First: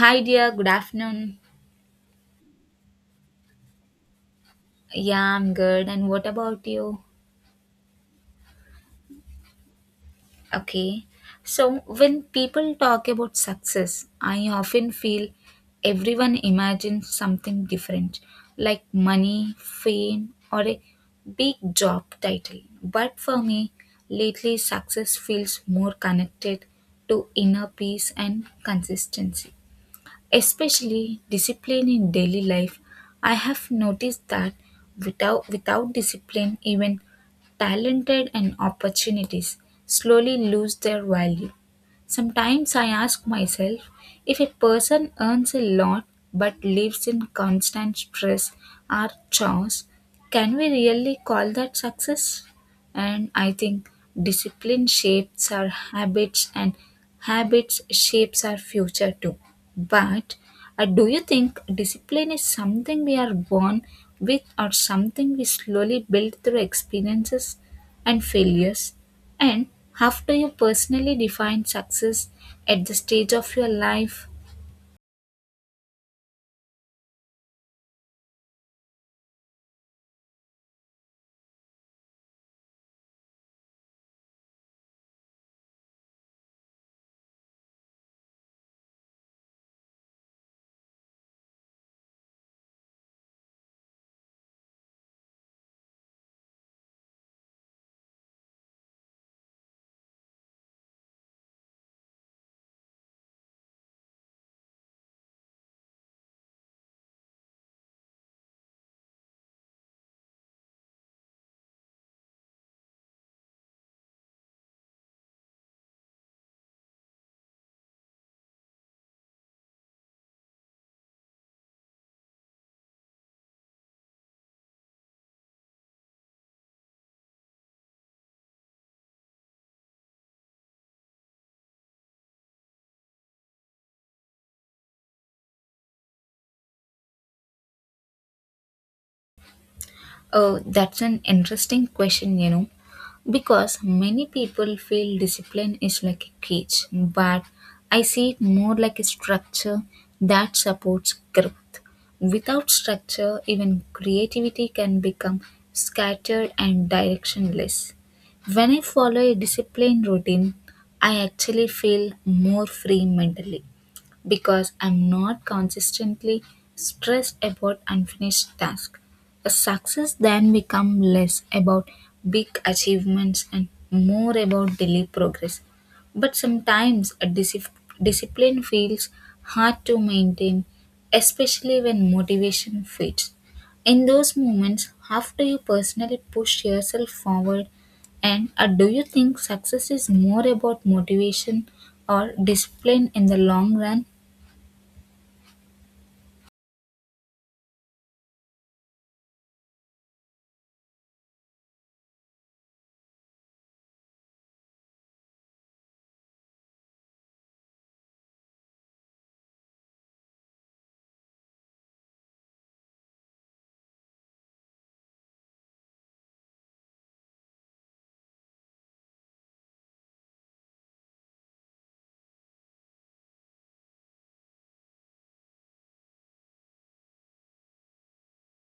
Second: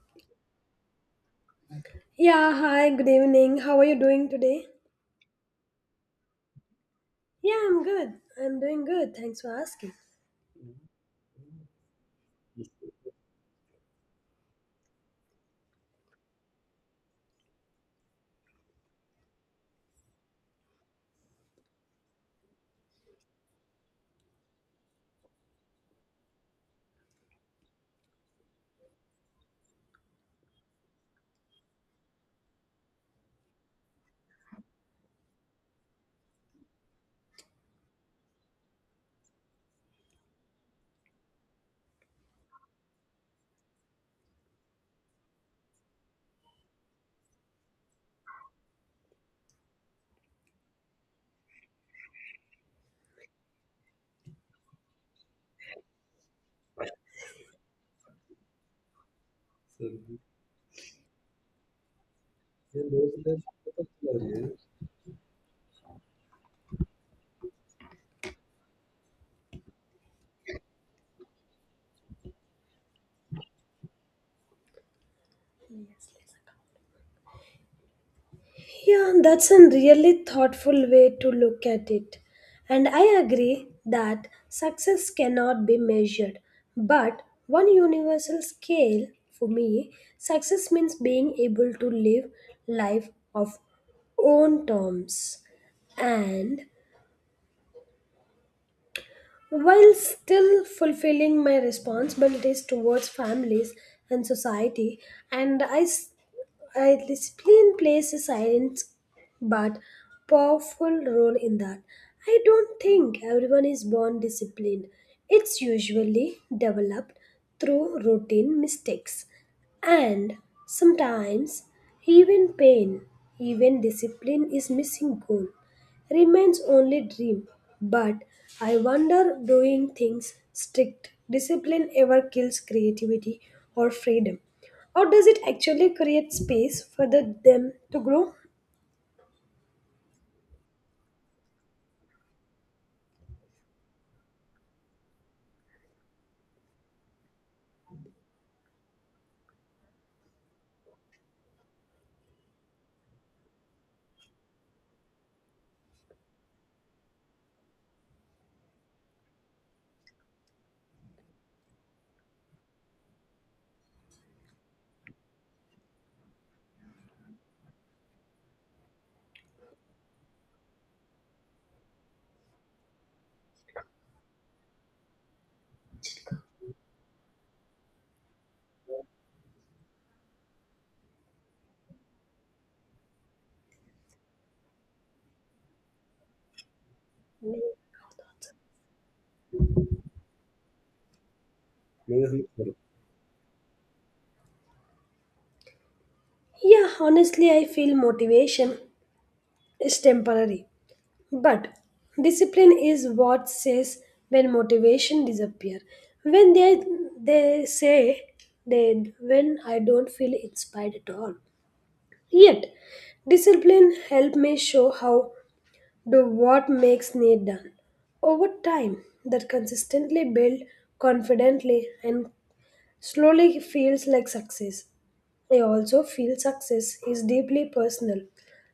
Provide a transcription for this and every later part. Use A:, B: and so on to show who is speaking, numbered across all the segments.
A: Hi dear, good afternoon.
B: Yeah, hi, good evening. How are you doing today?
A: Yeah, I'm good. And what about you?
B: Yeah, I'm good. I'm doing good. Thanks for asking.
A: Okay. So, when people talk about success, I often feel everyone imagines something different, like money, fame, or a big job title. But for me, lately success feels more connected to inner peace and consistency. Especially discipline in daily life, I have noticed that without discipline even talented and opportunities slowly lose their value. Sometimes I ask myself, if a person earns a lot but lives in constant stress or chores, can we really call that success? And I think discipline shapes our habits, and habits shapes our future too. But do you think discipline is something we are born with, or something we slowly build through experiences and failures? And how do you personally define success at the stage of your life?
B: Yeah, that's a really thoughtful way to look at it. And I agree that success cannot be measured. But one universal scale for me, success means being able to live life of own terms and while still fulfilling my responsibilities towards families and society, and I, s- I discipline plays a silent but powerful role in that. I don't think everyone is born disciplined. It's usually developed through routine mistakes. And sometimes even pain, even discipline is missing goal, remains only dream. But I wonder doing things strict, discipline ever kills creativity or freedom. Or does it actually create space for them to grow?
A: Oh, that's an interesting question, you know. Because many people feel discipline is like a cage, but I see it more like a structure that supports growth. Without structure, even creativity can become scattered and directionless. When I follow a disciplined routine, I actually feel more free mentally because I'm not consistently stressed about unfinished tasks. A success then becomes less about big achievements and more about daily progress. But sometimes a discipline feels hard to maintain, especially when motivation fades. In those moments, how do you personally push yourself forward? And do you think success is more about motivation or discipline in the long run?
B: Yeah, honestly, I feel motivation is temporary. But discipline is what says when motivation disappear. When they say then when I don't feel inspired at all. Yet discipline help me show how do what makes me done. Over time that consistently build confidently and slowly feels like success. I also feel success is deeply personal,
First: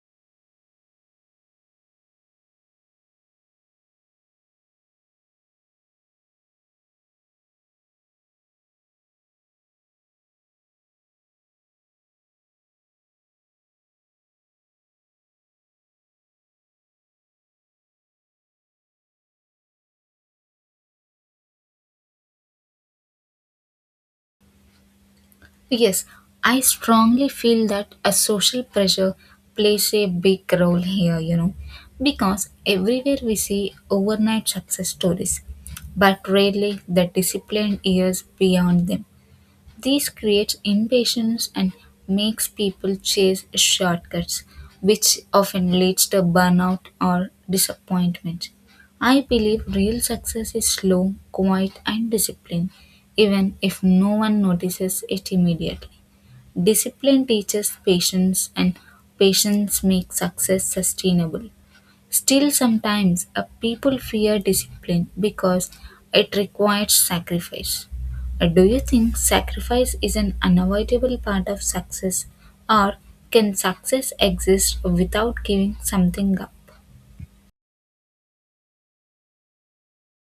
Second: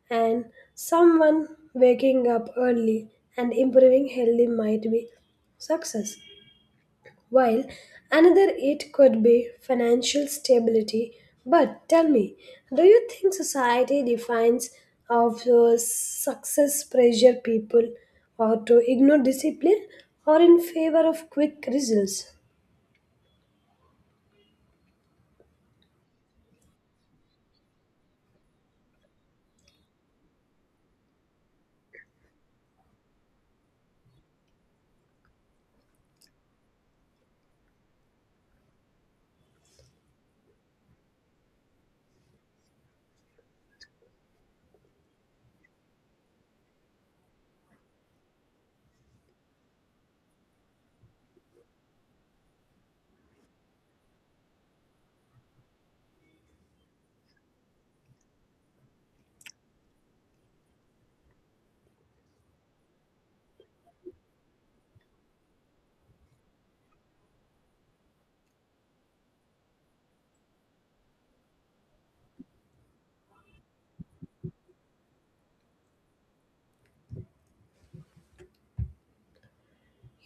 B: and someone waking up early and improving healthy might be success, while another it could be financial stability. But tell me, do you think society defines of success pressure people or to ignore discipline or in favor of quick results?
A: Yes, I strongly feel that a social pressure plays a big role here, you know, because everywhere we see overnight success stories, but rarely the disciplined years beyond them. This creates impatience and makes people chase shortcuts, which often leads to burnout or disappointment. I believe real success is slow, quiet, and disciplined, even if no one notices it immediately. Discipline teaches patience, and patience makes success sustainable. Still, sometimes people fear discipline because it requires sacrifice. Do you think sacrifice is an unavoidable part of success, or can success exist without giving something up?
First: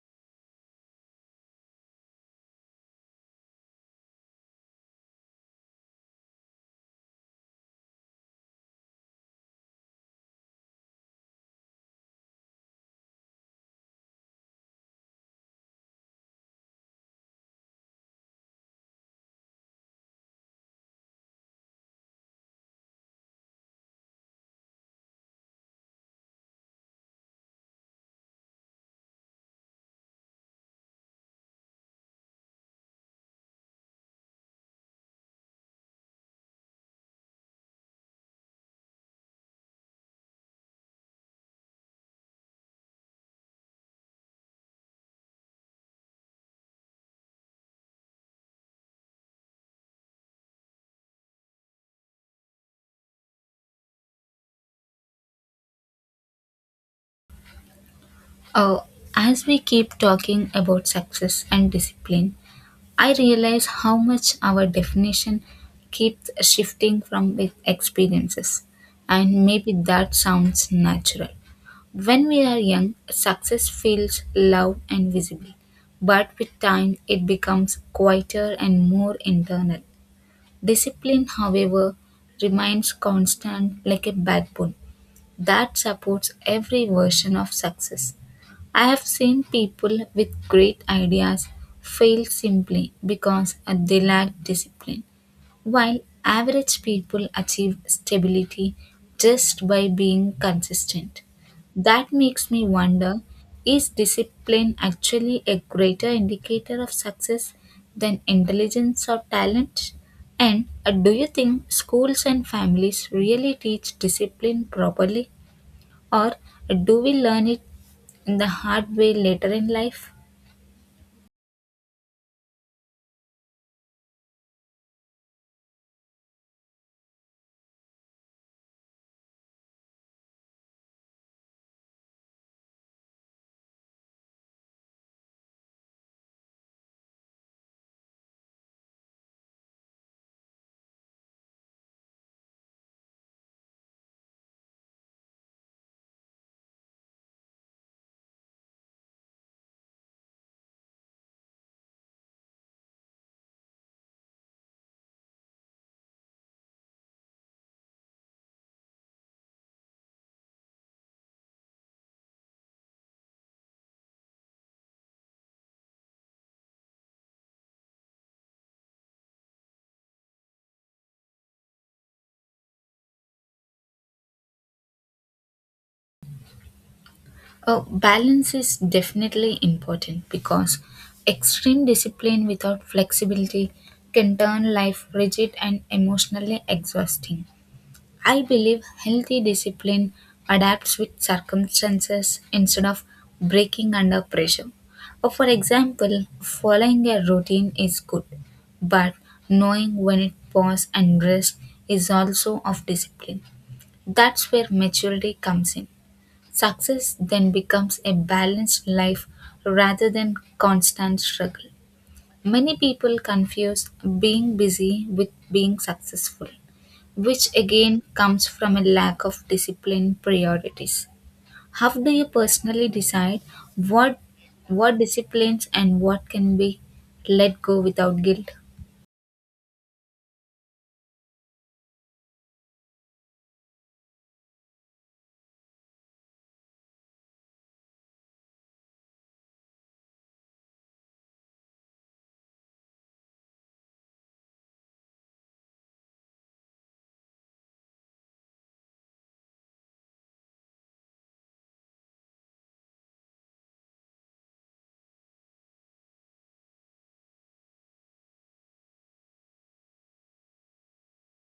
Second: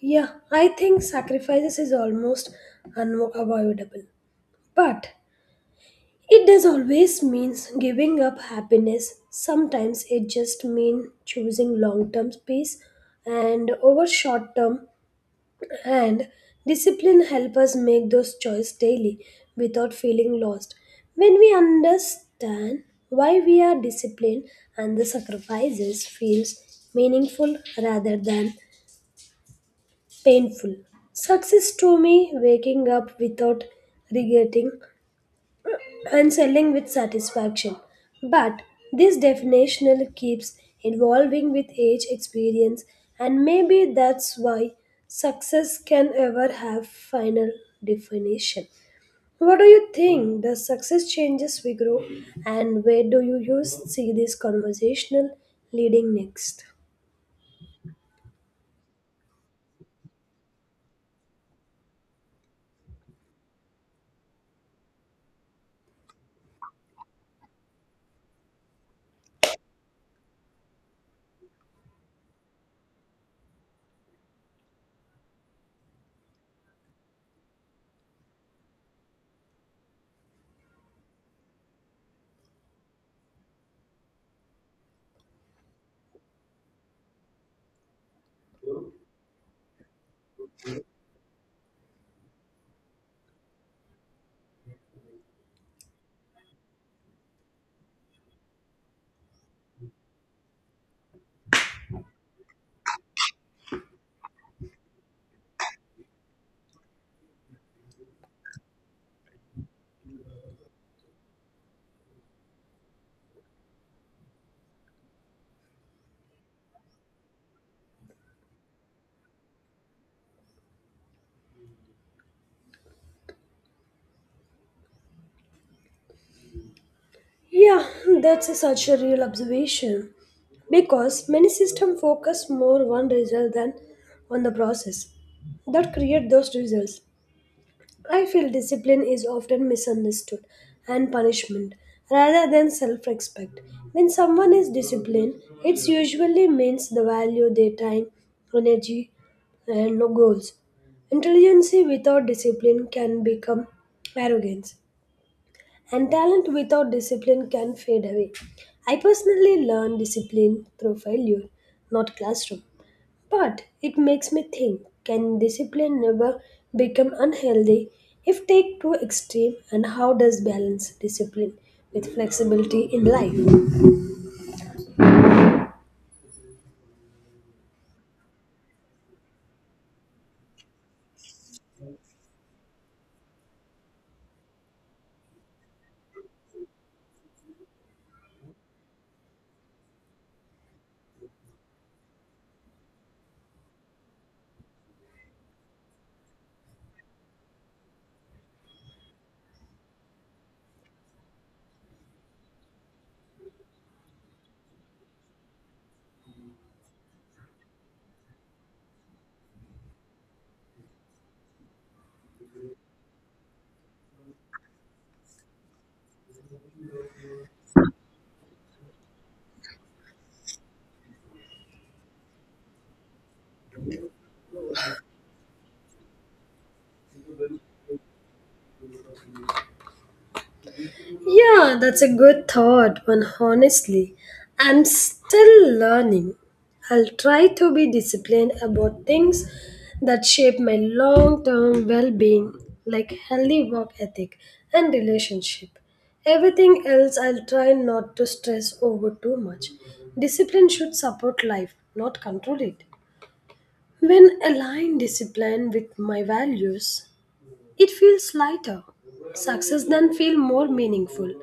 B: Yeah, I think sacrifices is almost unavoidable. But it does always means giving up happiness. Sometimes it just means choosing long-term peace and over short-term and discipline help us make those choices daily without feeling lost. When we understand why we are disciplined and the sacrifices feels meaningful rather than painful. Success to me waking up without regretting and selling with satisfaction. But this definitional keeps evolving with age experience and maybe that's why success can ever have final definition. What do you think? Does success changes we grow and where do you use see this conversational leading next?
A: Uh, as we keep talking about success and discipline, I realize how much our definition keeps shifting from with experiences, and maybe that sounds natural. When we are young, success feels loud and visible, but with time it becomes quieter and more internal. Discipline, however, remains constant, like a backbone that supports every version of success. I have seen people with great ideas fail simply because they lack discipline, while average people achieve stability just by being consistent. That makes me wonder, is discipline actually a greater indicator of success than intelligence or talent? And do you think schools and families really teach discipline properly? Or do we learn it in the hard way later in life?
B: Yeah, that's a such a real observation because many systems focus more on result than on the process that create those results. I feel discipline is often misunderstood and punishment rather than self-respect. When someone is disciplined, it usually means the value their time, energy, and no goals. Intelligence without discipline can become arrogance and talent without discipline can fade away. I personally learn discipline through failure, not classroom. But it makes me think can discipline never become unhealthy if take too extreme and how does balance discipline with flexibility in life?
A: Oh, balance is definitely important because extreme discipline without flexibility can turn life rigid and emotionally exhausting. I believe healthy discipline adapts with circumstances instead of breaking under pressure. Or for example, following a routine is good, but knowing when it pause and rest is also of discipline. That's where maturity comes in. Success then becomes a balanced life rather than constant struggle. Many people confuse being busy with being successful, which again comes from a lack of discipline priorities. How do you personally decide what what disciplines and what can be let go without guilt?
B: Yeah, that's a good thought, but honestly, I'm still learning. I'll try to be disciplined about things that shape my long term well being, like healthy work ethic and relationship. Everything else, I'll try not to stress over too much. Discipline should support life, not control it. When align discipline with my values, it feels lighter. Success then feel more meaningful.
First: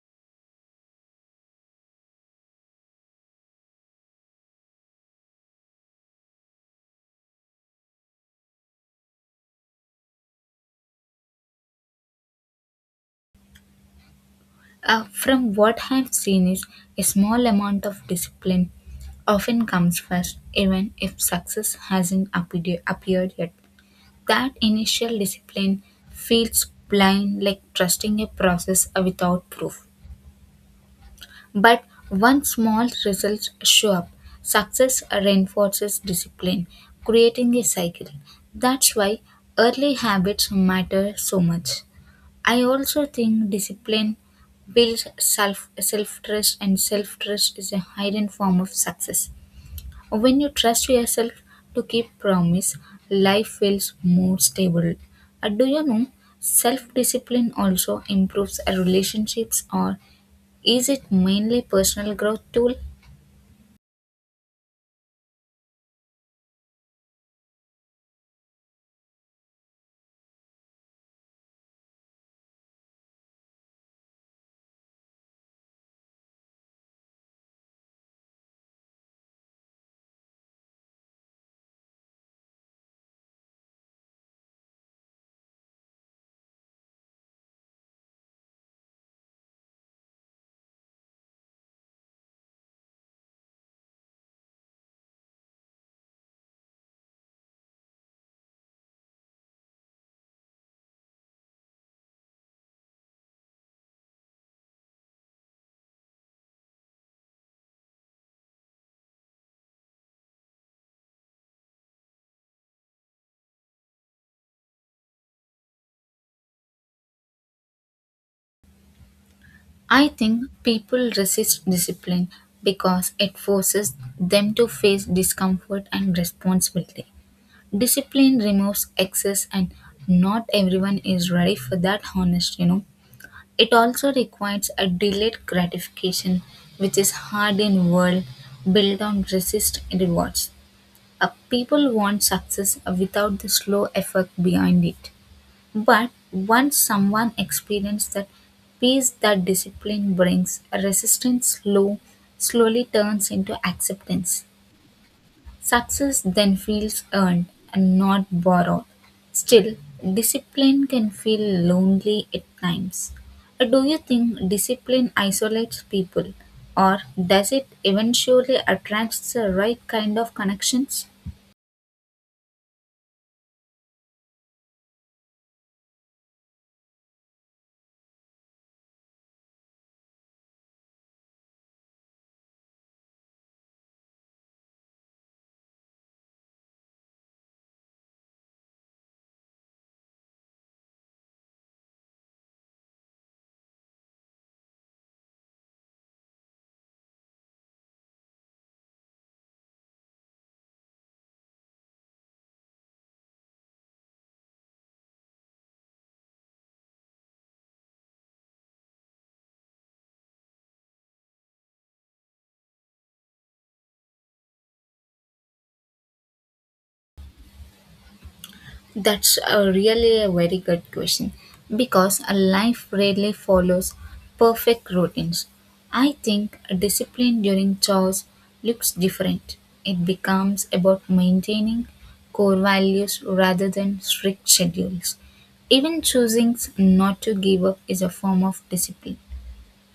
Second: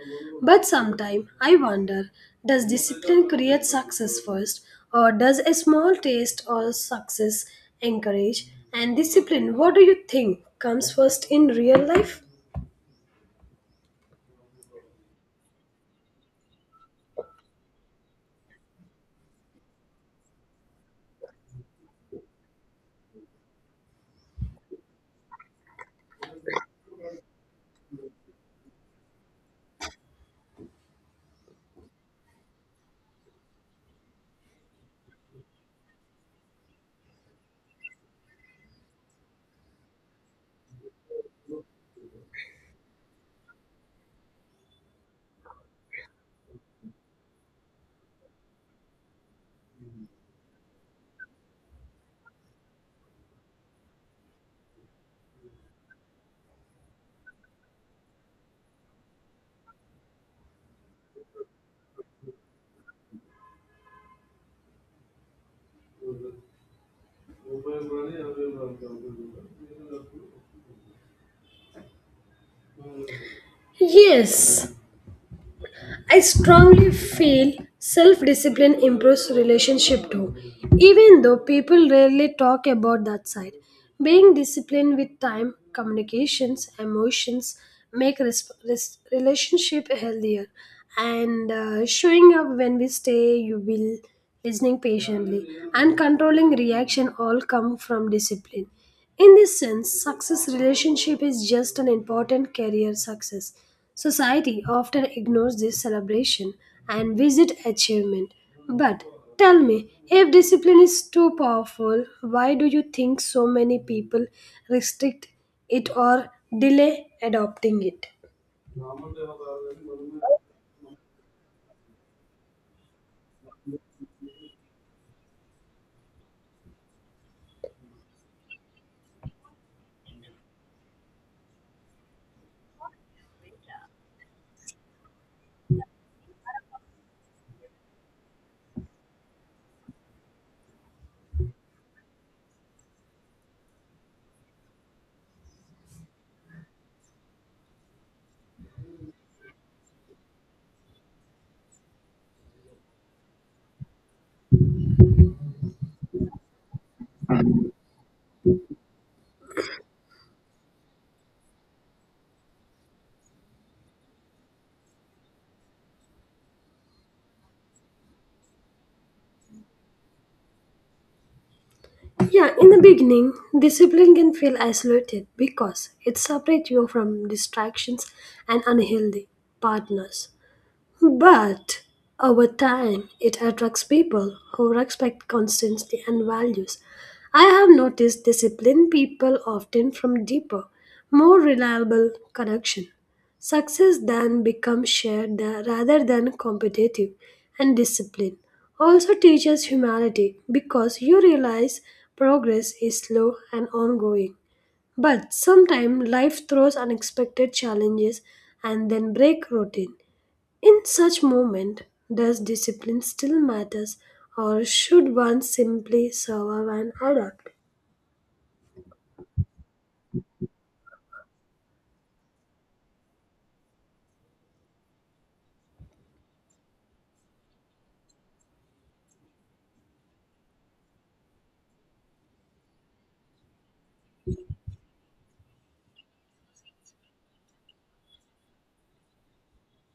B: But sometimes I wonder, does discipline create success first or does a small taste or success encourage and discipline? What do you think comes first in real life?
A: From what I've seen is a small amount of discipline often comes first, even if success hasn't appeared yet. That initial discipline feels blind, like trusting a process without proof. But once small results show up, success reinforces discipline, creating a cycle. That's why early habits matter so much. I also think discipline builds self trust, and self trust is a hidden form of success. When you trust yourself to keep promise, life feels more stable. Do you know self discipline also improves our relationships, or is it mainly personal growth tool?
B: Yes, I strongly feel self discipline improves relationship too, even though people rarely talk about that side. Being disciplined with time, communications, emotions make relationship healthier. And showing up when we stay, you will listening patiently and controlling reaction all come from discipline. In this sense, success relationship is just an important career success. Society often ignores this celebration and visit achievement. But tell me, if discipline is too powerful, why do you think so many people restrict it or delay adopting it?
A: I think people resist discipline because it forces them to face discomfort and responsibility. Discipline removes excess, and not everyone is ready for that honest, you know. It also requires a delayed gratification, which is hard in world built on resist rewards. People want success without the slow effort behind it. But once someone experiences that peace that discipline brings, resistance slowly turns into acceptance. Success then feels earned and not borrowed. Still, discipline can feel lonely at times. Do you think discipline isolates people, or does it eventually attract the right kind of connections?
B: Yeah, in the beginning, discipline can feel isolated because it separates you from distractions and unhealthy partners. But over time, it attracts people who respect consistency and values. I have noticed disciplined people often from deeper, more reliable connection. Success then becomes shared rather than competitive, and discipline also teaches humility because you realize progress is slow and ongoing. But sometimes life throws unexpected challenges and then break routine. In such moment, does discipline still matters or should one simply survive and adapt?
A: That's a really a very good question because a life rarely follows perfect routines. I think a discipline during chores looks different. It becomes about maintaining core values rather than strict schedules. Even choosing not to give up is a form of discipline.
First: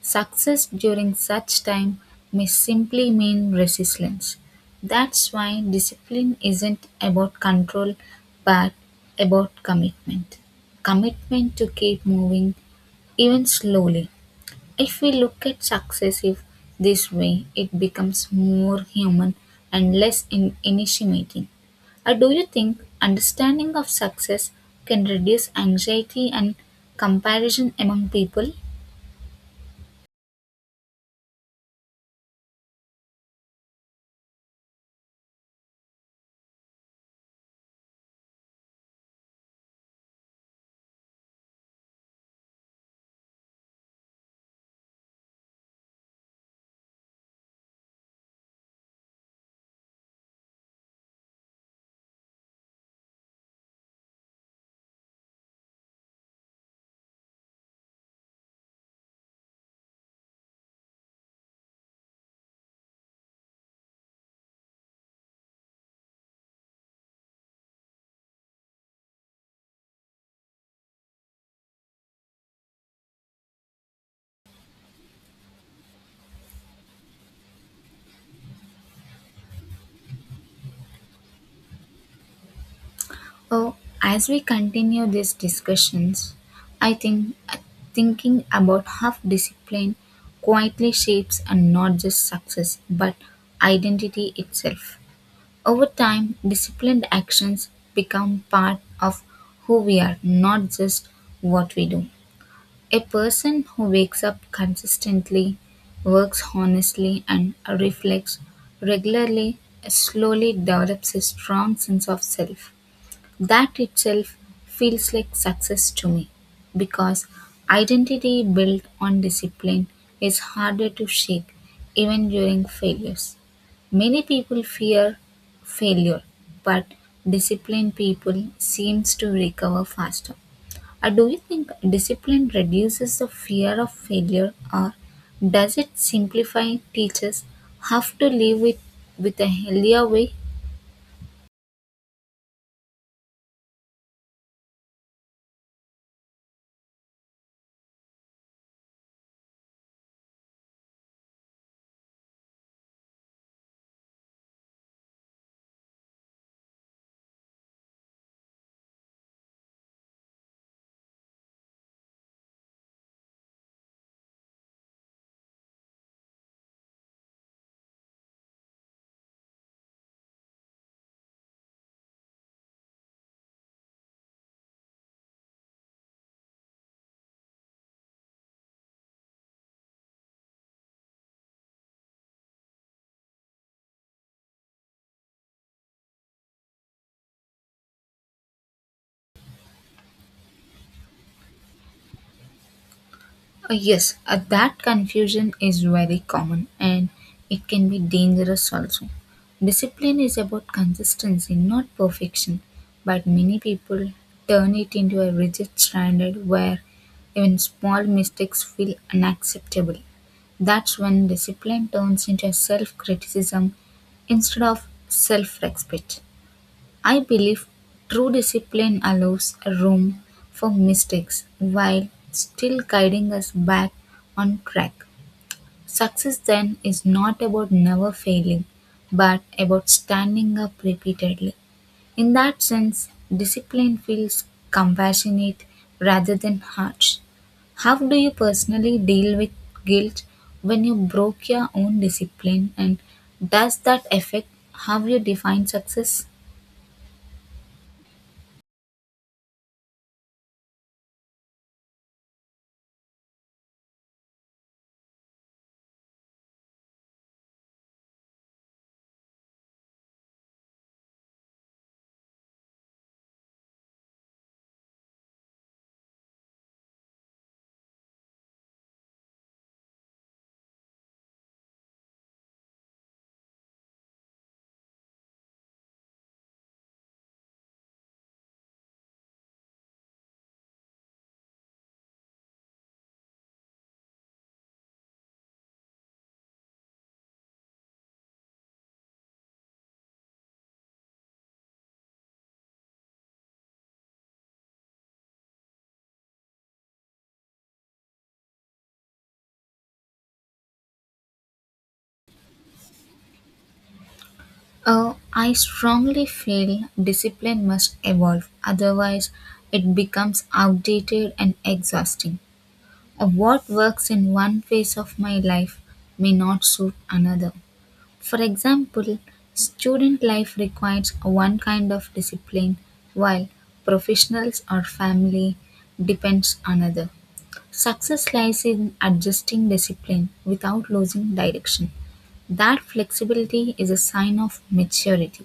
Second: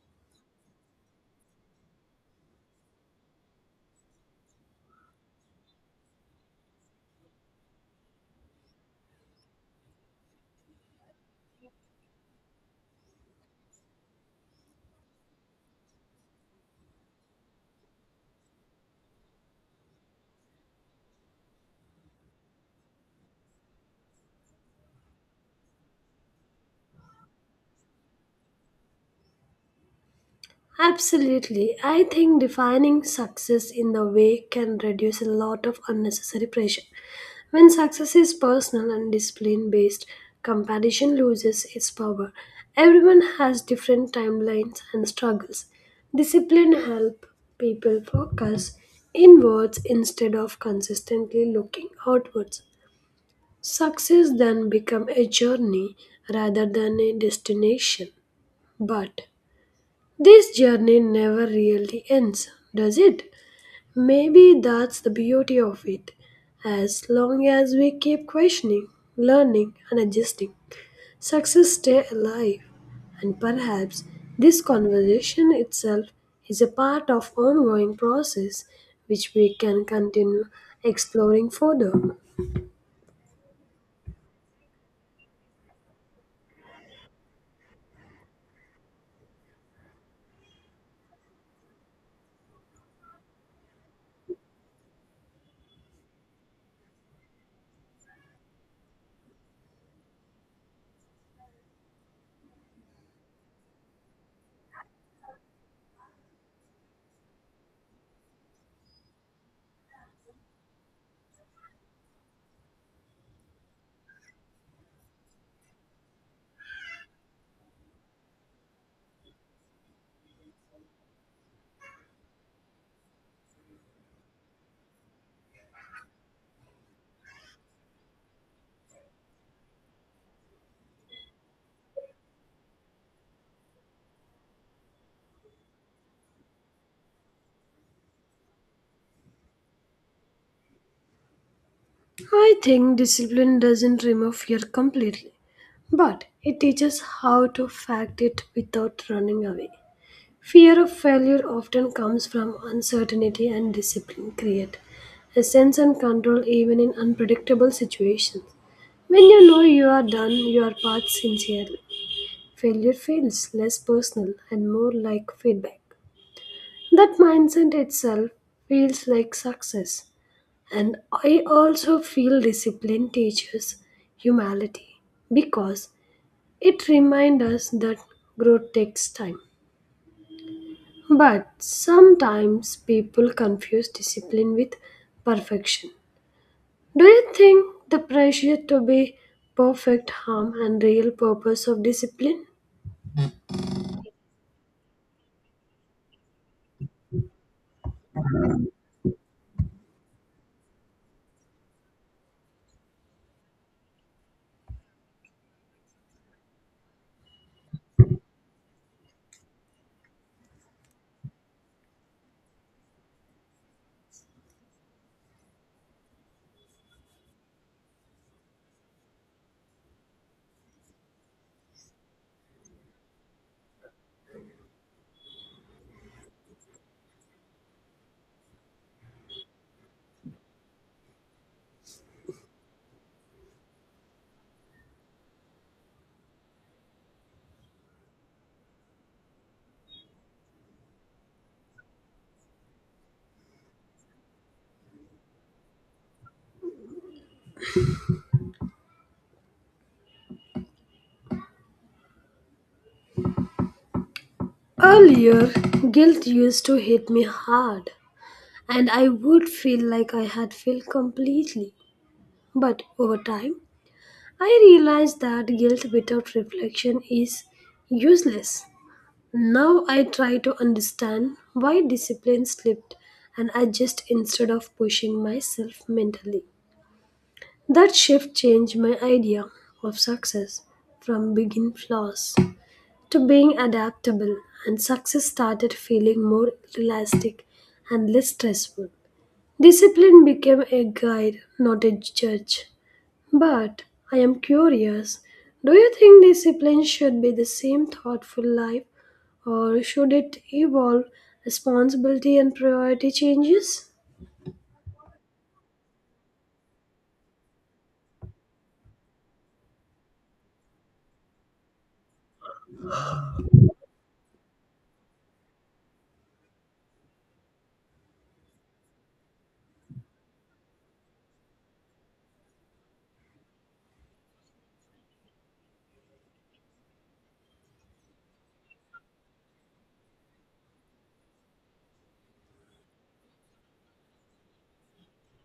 A: Success during such time may simply mean resilience. That's why discipline isn't about control but about commitment. Commitment to keep moving, even slowly. If we look at success if this way, it becomes more human and less initiating. Or do you think understanding of success can reduce anxiety and comparison among people?
B: Absolutely. I think defining success in the way can reduce a lot of unnecessary pressure. When success is personal and discipline based, comparison loses its power. Everyone has different timelines and struggles. Discipline help people focus inwards instead of consistently looking outwards. Success then become a journey rather than a destination. But this journey never really ends, does it? Maybe that's the beauty of it. As long as we keep questioning, learning and adjusting, success stay alive. And perhaps this conversation itself is a part of ongoing process which we can continue exploring further.
A: Oh, as we continue these discussions, I think thinking about how discipline quietly shapes and not just success but identity itself. Over time, disciplined actions become part of who we are, not just what we do. A person who wakes up consistently, works honestly, and reflects regularly slowly develops a strong sense of self that itself feels like success to me, because identity built on discipline is harder to shake even during failures. Many people fear failure, but disciplined people seems to recover faster. Do you think discipline reduces the fear of failure, or does it simplify teachers have to live with a healthier way?
B: I think discipline doesn't remove fear completely, but it teaches how to fact it without running away. Fear of failure often comes from uncertainty, and discipline create a sense and control even in unpredictable situations. When you know you are done your part sincerely, failure feels less personal and more like feedback. That mindset itself feels like success. And I also feel discipline teaches humility because it reminds us that growth takes time. But sometimes people confuse discipline with perfection. Do you think the pressure to be perfect harm and real purpose of discipline?
A: Yes, that confusion is very common, and it can be dangerous also. Discipline is about consistency, not perfection, but many people turn it into a rigid standard where even small mistakes feel unacceptable. That's when discipline turns into self criticism instead of self respect. I believe true discipline allows room for mistakes while still guiding us back on track. Success then is not about never failing, but about standing up repeatedly. In that sense, discipline feels compassionate rather than harsh. How do you personally deal with guilt when you broke your own discipline, and does that affect how you define success?
B: Earlier, guilt used to hit me hard, and I would feel like I had failed completely. But over time, I realized that guilt without reflection is useless. Now I try to understand why discipline slipped and adjust instead of pushing myself mentally. That shift changed my idea of success from being flaws to being adaptable, and success started feeling more realistic and less stressful. Discipline became a guide, not a judge. But I am curious, do you think discipline should be the same thoughtful life, or should it evolve responsibility and priority changes?
A: I strongly feel discipline must evolve, otherwise, it becomes outdated and exhausting. What works in one phase of my life may not suit another. For example, student life requires one kind of discipline, while professionals or family depends another. Success lies in adjusting discipline without losing direction. That flexibility is a sign of maturity.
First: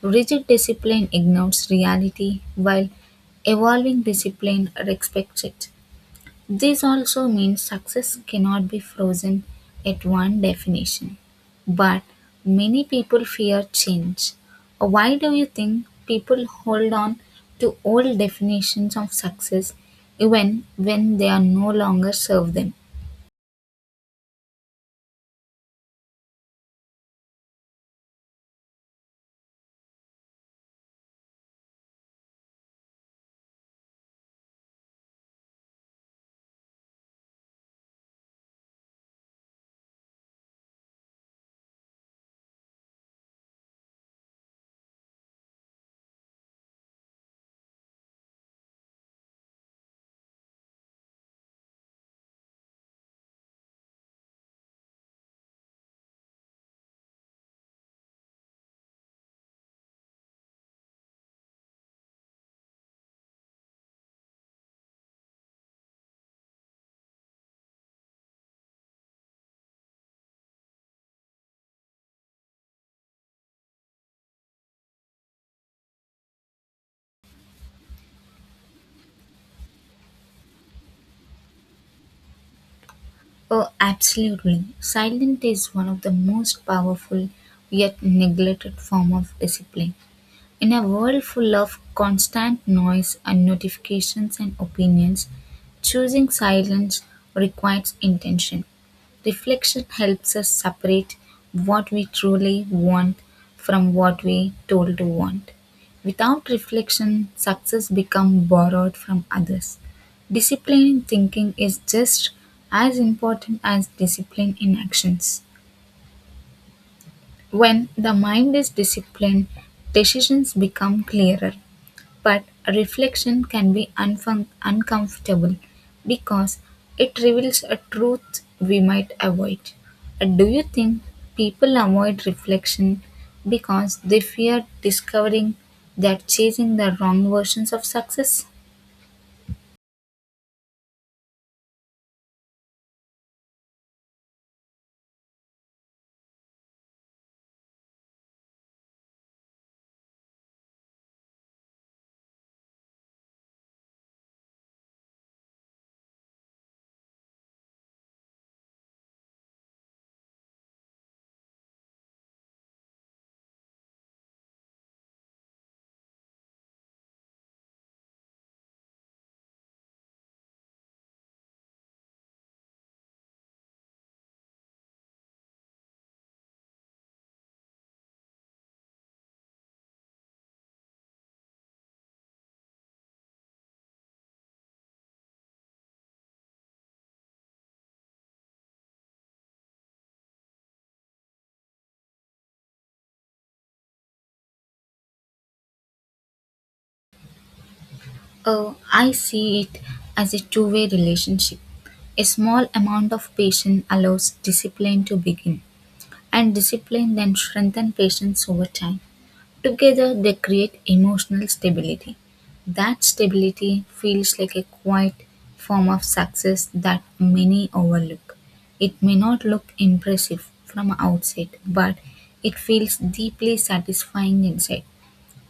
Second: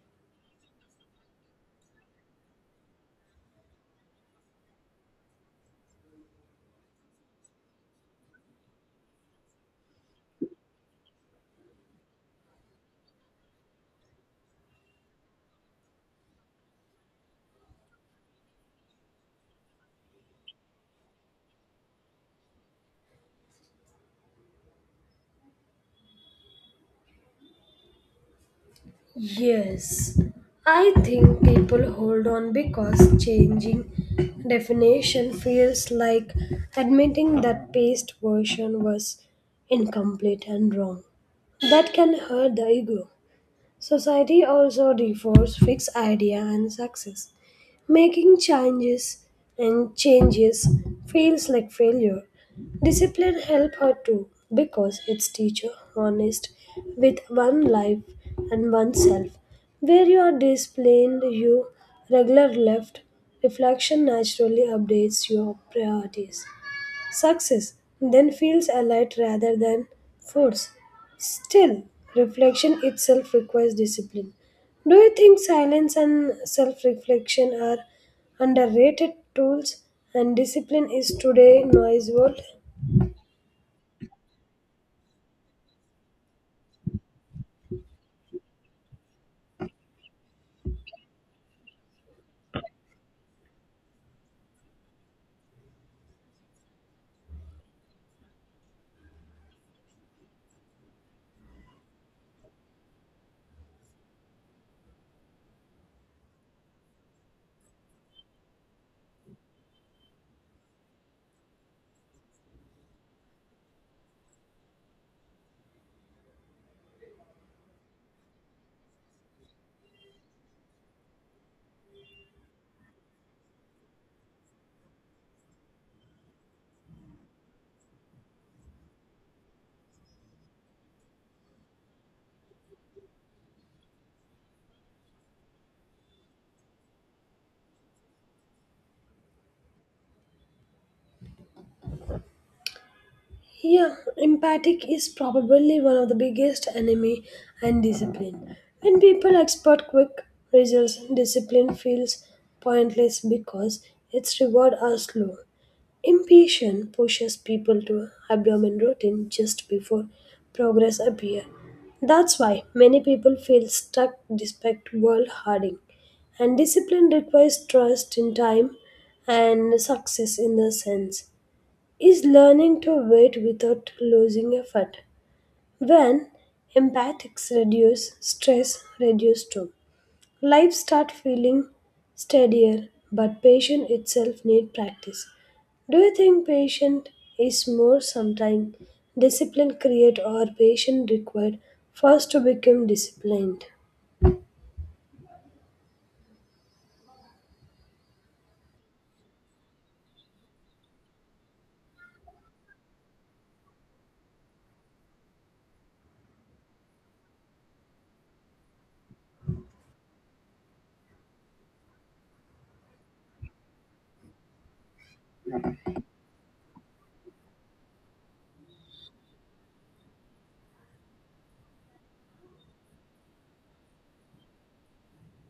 A: Rigid discipline ignores reality, while evolving discipline respects it. This also means success cannot be frozen at one definition. But many people fear change. Why do you think people hold on to old definitions of success even when they are no longer serve them?
B: Yes, I think people hold on because changing definition feels like admitting that past version was incomplete and wrong. That can hurt the ego. Society also defers fixed idea and success. Making changes and changes feels like failure. Discipline help her too because it's teacher honest with one life and oneself. Where you are disciplined, you regular left reflection naturally updates your priorities. Success then feels allied rather than force. Still, reflection itself requires discipline. Do you think silence and self reflection are underrated tools and discipline is today noise world?
A: Oh, absolutely. Silence is one of the most powerful yet neglected form of discipline. In a world full of constant noise and notifications and opinions, choosing silence requires intention. Reflection helps us separate what we truly want from what we told to want. Without reflection, success becomes borrowed from others. Discipline in thinking is just as important as discipline in actions. When the mind is disciplined, decisions become clearer, but reflection can be uncomfortable because it reveals a truth we might avoid. Do you think people avoid reflection because they fear discovering they're chasing the wrong versions of success?
B: Yeah, empathic is probably one of the biggest enemy and discipline. When people expect quick results, discipline feels pointless because its reward are slow. Impatience pushes people to abdomen routine just before progress appear. That's why many people feel stuck despite world hardening. And discipline requires trust in time and success in the sense is learning to wait without losing effort. When empathics reduce, stress reduce too. Life start feeling steadier, but patience itself need practice. Do you think patience is more sometime discipline create or patience required first to become disciplined?
A: Oh, I see it as a two-way relationship. A small amount of patience allows discipline to begin, and discipline then strengthens patience over time. Together, they create emotional stability. That stability feels like a quiet form of success that many overlook. It may not look impressive from outside, but it feels deeply satisfying inside.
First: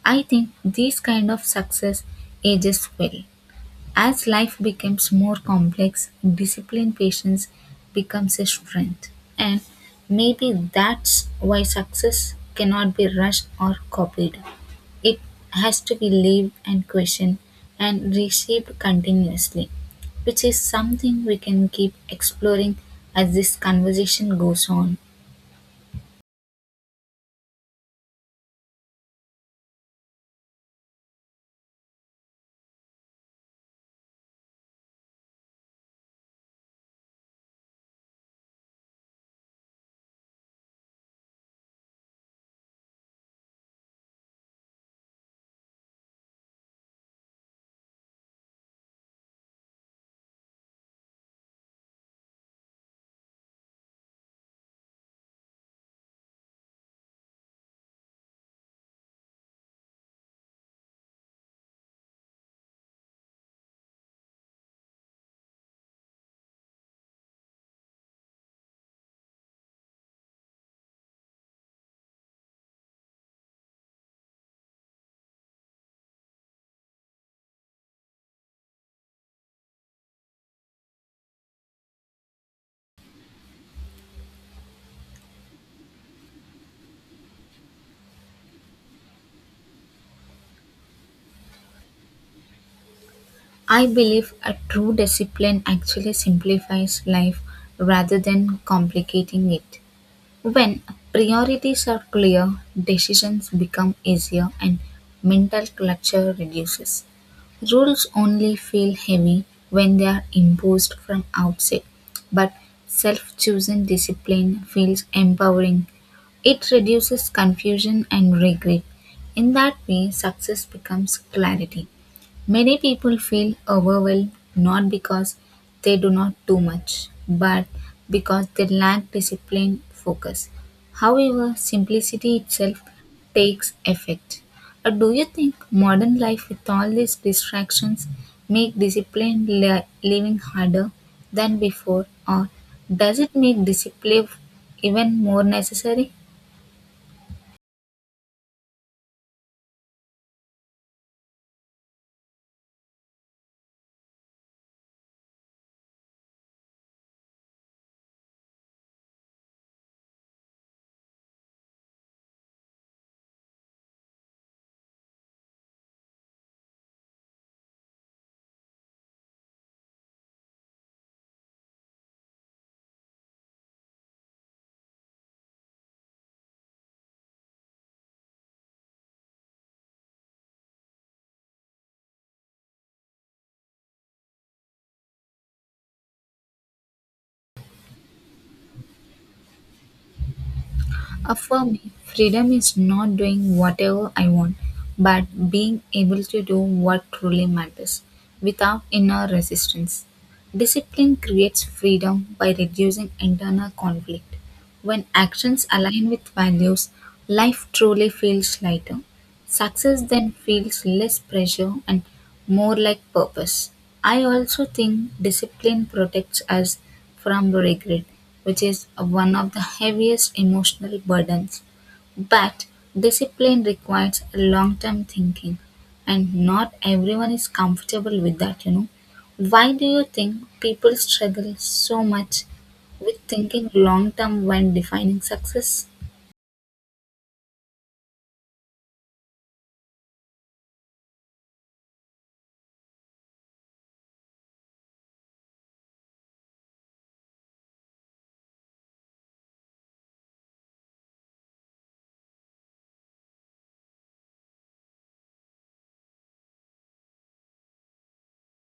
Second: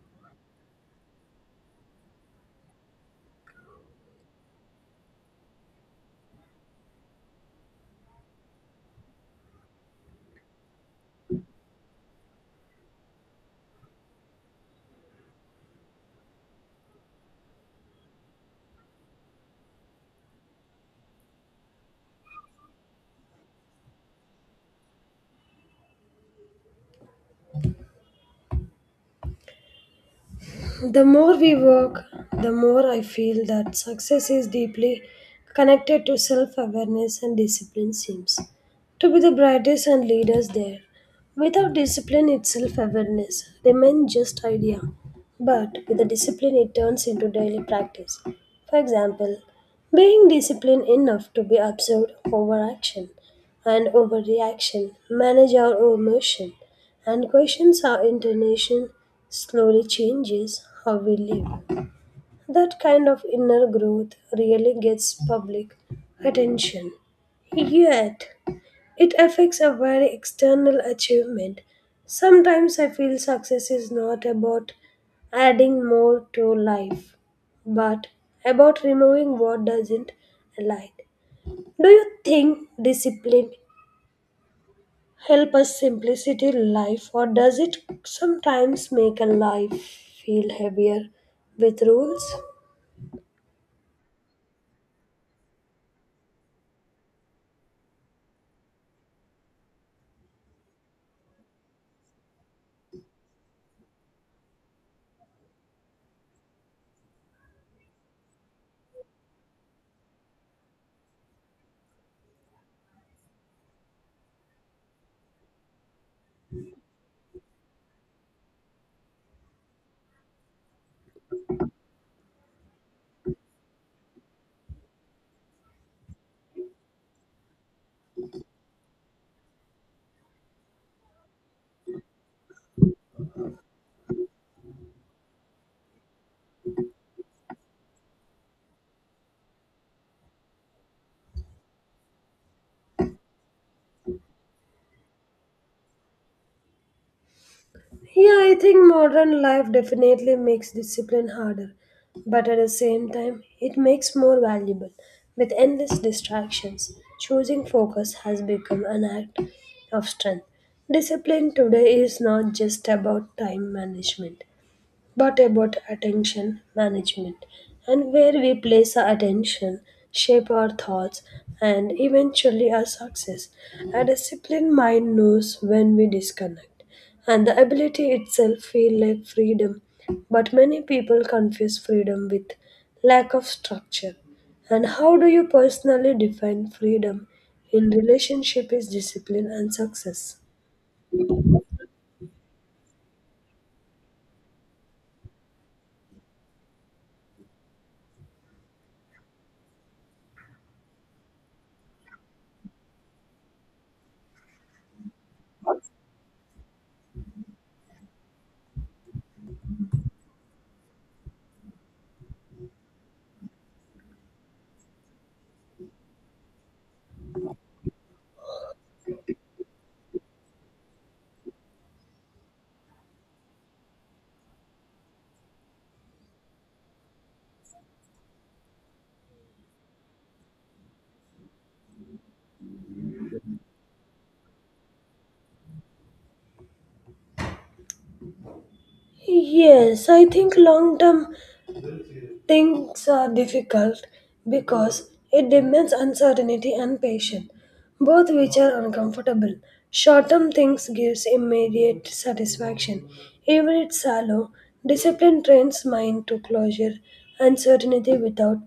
A: I think this kind of success ages well. As life becomes more complex, discipline patience becomes a strength. And maybe that's why success cannot be rushed or copied. It has to be lived and questioned and reshaped continuously, which is something we can keep exploring as this conversation goes on.
B: The more we work, the more I feel that success is deeply connected to self awareness and discipline, seems to be the brightest and leaders there. Without discipline, its self awareness remains just idea, but with the discipline, it turns into daily practice. For example, being disciplined enough to be absorbed over action and overreaction, manage our emotion, and questions how intonation slowly changes how we live. That kind of inner growth really gets public attention. Yet, it affects a very external achievement. Sometimes I feel success is not about adding more to life, but about removing what doesn't align. Do you think discipline help us simplicity life or does it sometimes make a life feel heavier with rules?
A: I believe a true discipline actually simplifies life rather than complicating it. When priorities are clear, decisions become easier and mental clutter reduces. Rules only feel heavy when they are imposed from outside, but self chosen discipline feels empowering. It reduces confusion and regret. In that way, success becomes clarity. Many people feel overwhelmed not because they do not do much, but because they lack discipline focus. However, simplicity itself takes effect. Do you think modern life with all these distractions make disciplined living harder than before, or does it make discipline even more necessary?
B: Yeah, I think modern life definitely makes discipline harder, but at the same time it makes more valuable. With endless distractions, choosing focus has become an act of strength. Discipline today is not just about time management, but about attention management, and where we place our attention shape our thoughts and eventually our success. A disciplined mind knows when we disconnect, and the ability itself feel like freedom. But many people confuse freedom with lack of structure. And how do you personally define freedom in relationship is discipline and success?
A: For me, freedom is not doing whatever I want, but being able to do what truly matters without inner resistance. Discipline creates freedom by reducing internal conflict. When actions align with values, life truly feels lighter. Success then feels less pressure and more like purpose. I also think discipline protects us from regret, which is one of the heaviest emotional burdens. But discipline requires long term thinking, and not everyone is comfortable with that, you know. Why do you think people struggle so much with thinking long term when defining success?
B: Yes, I think long term things are difficult because it demands uncertainty and patience, both which are uncomfortable. Short-term things gives immediate satisfaction, even if shallow. Discipline trains mind to closure and certainty without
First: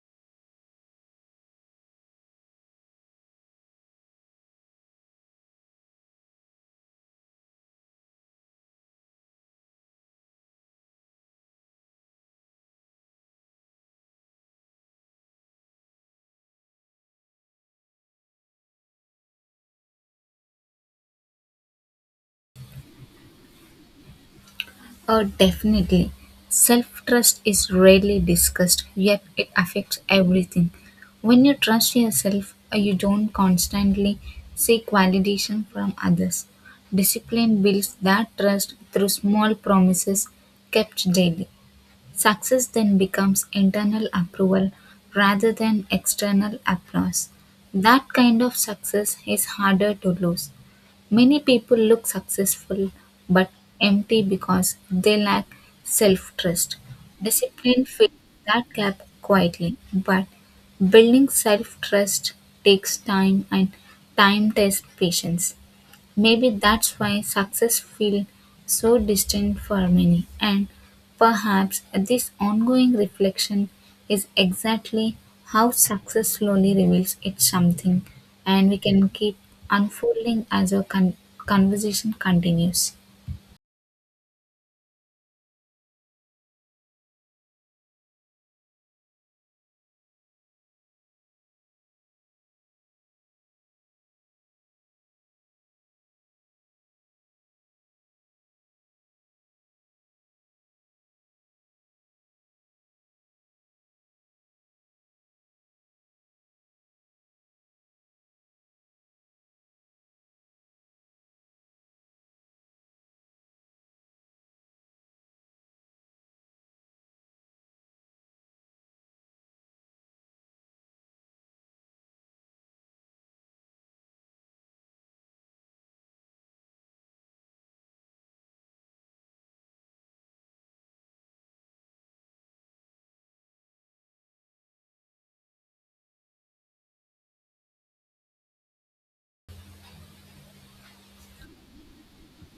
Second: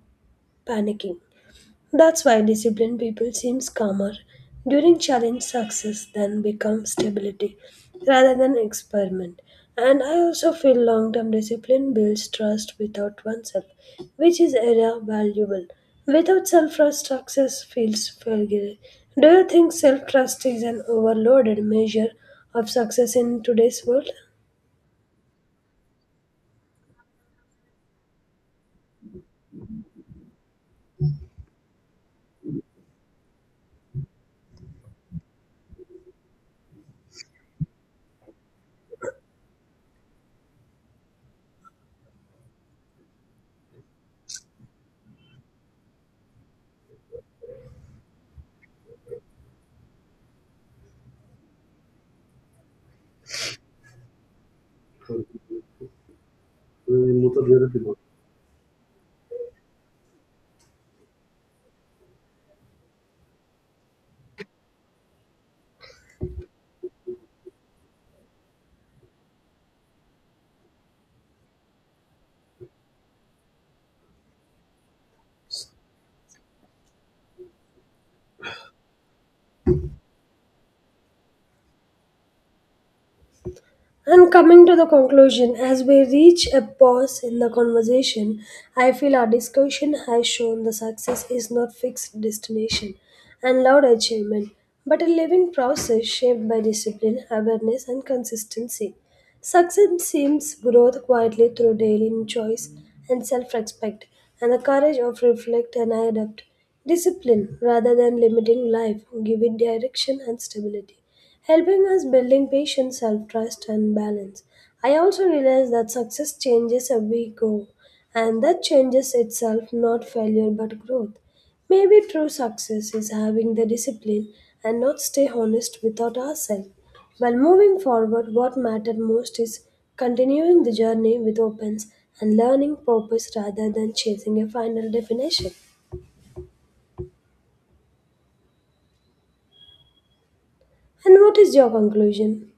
B: panicking. That's why disciplined people seems calmer during challenge success than become stability rather than experiment. And I also feel long-term discipline builds trust without oneself, which is era valuable. Without self-trust, success feels failure. Do you think self-trust is an overloaded measure of success in today's world?
A: Oh, definitely. Self trust is rarely discussed, yet it affects everything. When you trust yourself, you don't constantly seek validation from others. Discipline builds that trust through small promises kept daily. Success then becomes internal approval rather than external applause. That kind of success is harder to lose. Many people look successful but empty because they lack self trust. Discipline fills that gap quietly, but building self trust takes time, and time tests patience. Maybe that's why success feels so distant for many, and perhaps this ongoing reflection is exactly how success slowly reveals it's something, and we can keep unfolding as our conversation continues.
B: And coming to the conclusion, as we reach a pause in the conversation, I feel our discussion has shown the success is not fixed destination and loud achievement, but a living process shaped by discipline, awareness, and consistency. Success seems growth quietly through daily choice and self-respect, and the courage of reflect and adapt. Discipline rather than limiting life, give it direction and stability, helping us building patience, self-trust and balance. I also realize that success changes as we go and that changes itself not failure but growth. Maybe true success is having the discipline and not stay honest without ourselves. While moving forward, what mattered most is continuing the journey with opens and learning purpose rather than chasing a final definition. And what is your conclusion?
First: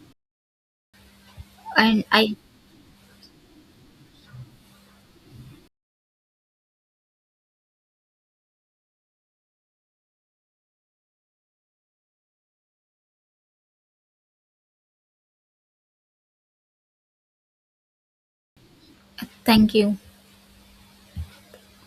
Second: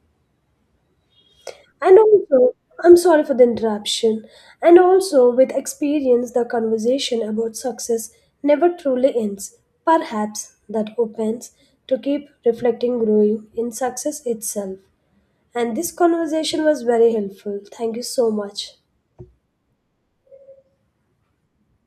B: And
A: And I
B: also, I'm sorry for the interruption. And also, with experience, the conversation about success never truly ends. Perhaps that opens to keep reflecting growing in success itself. And this conversation was very helpful. Thank you so much.
A: thank you.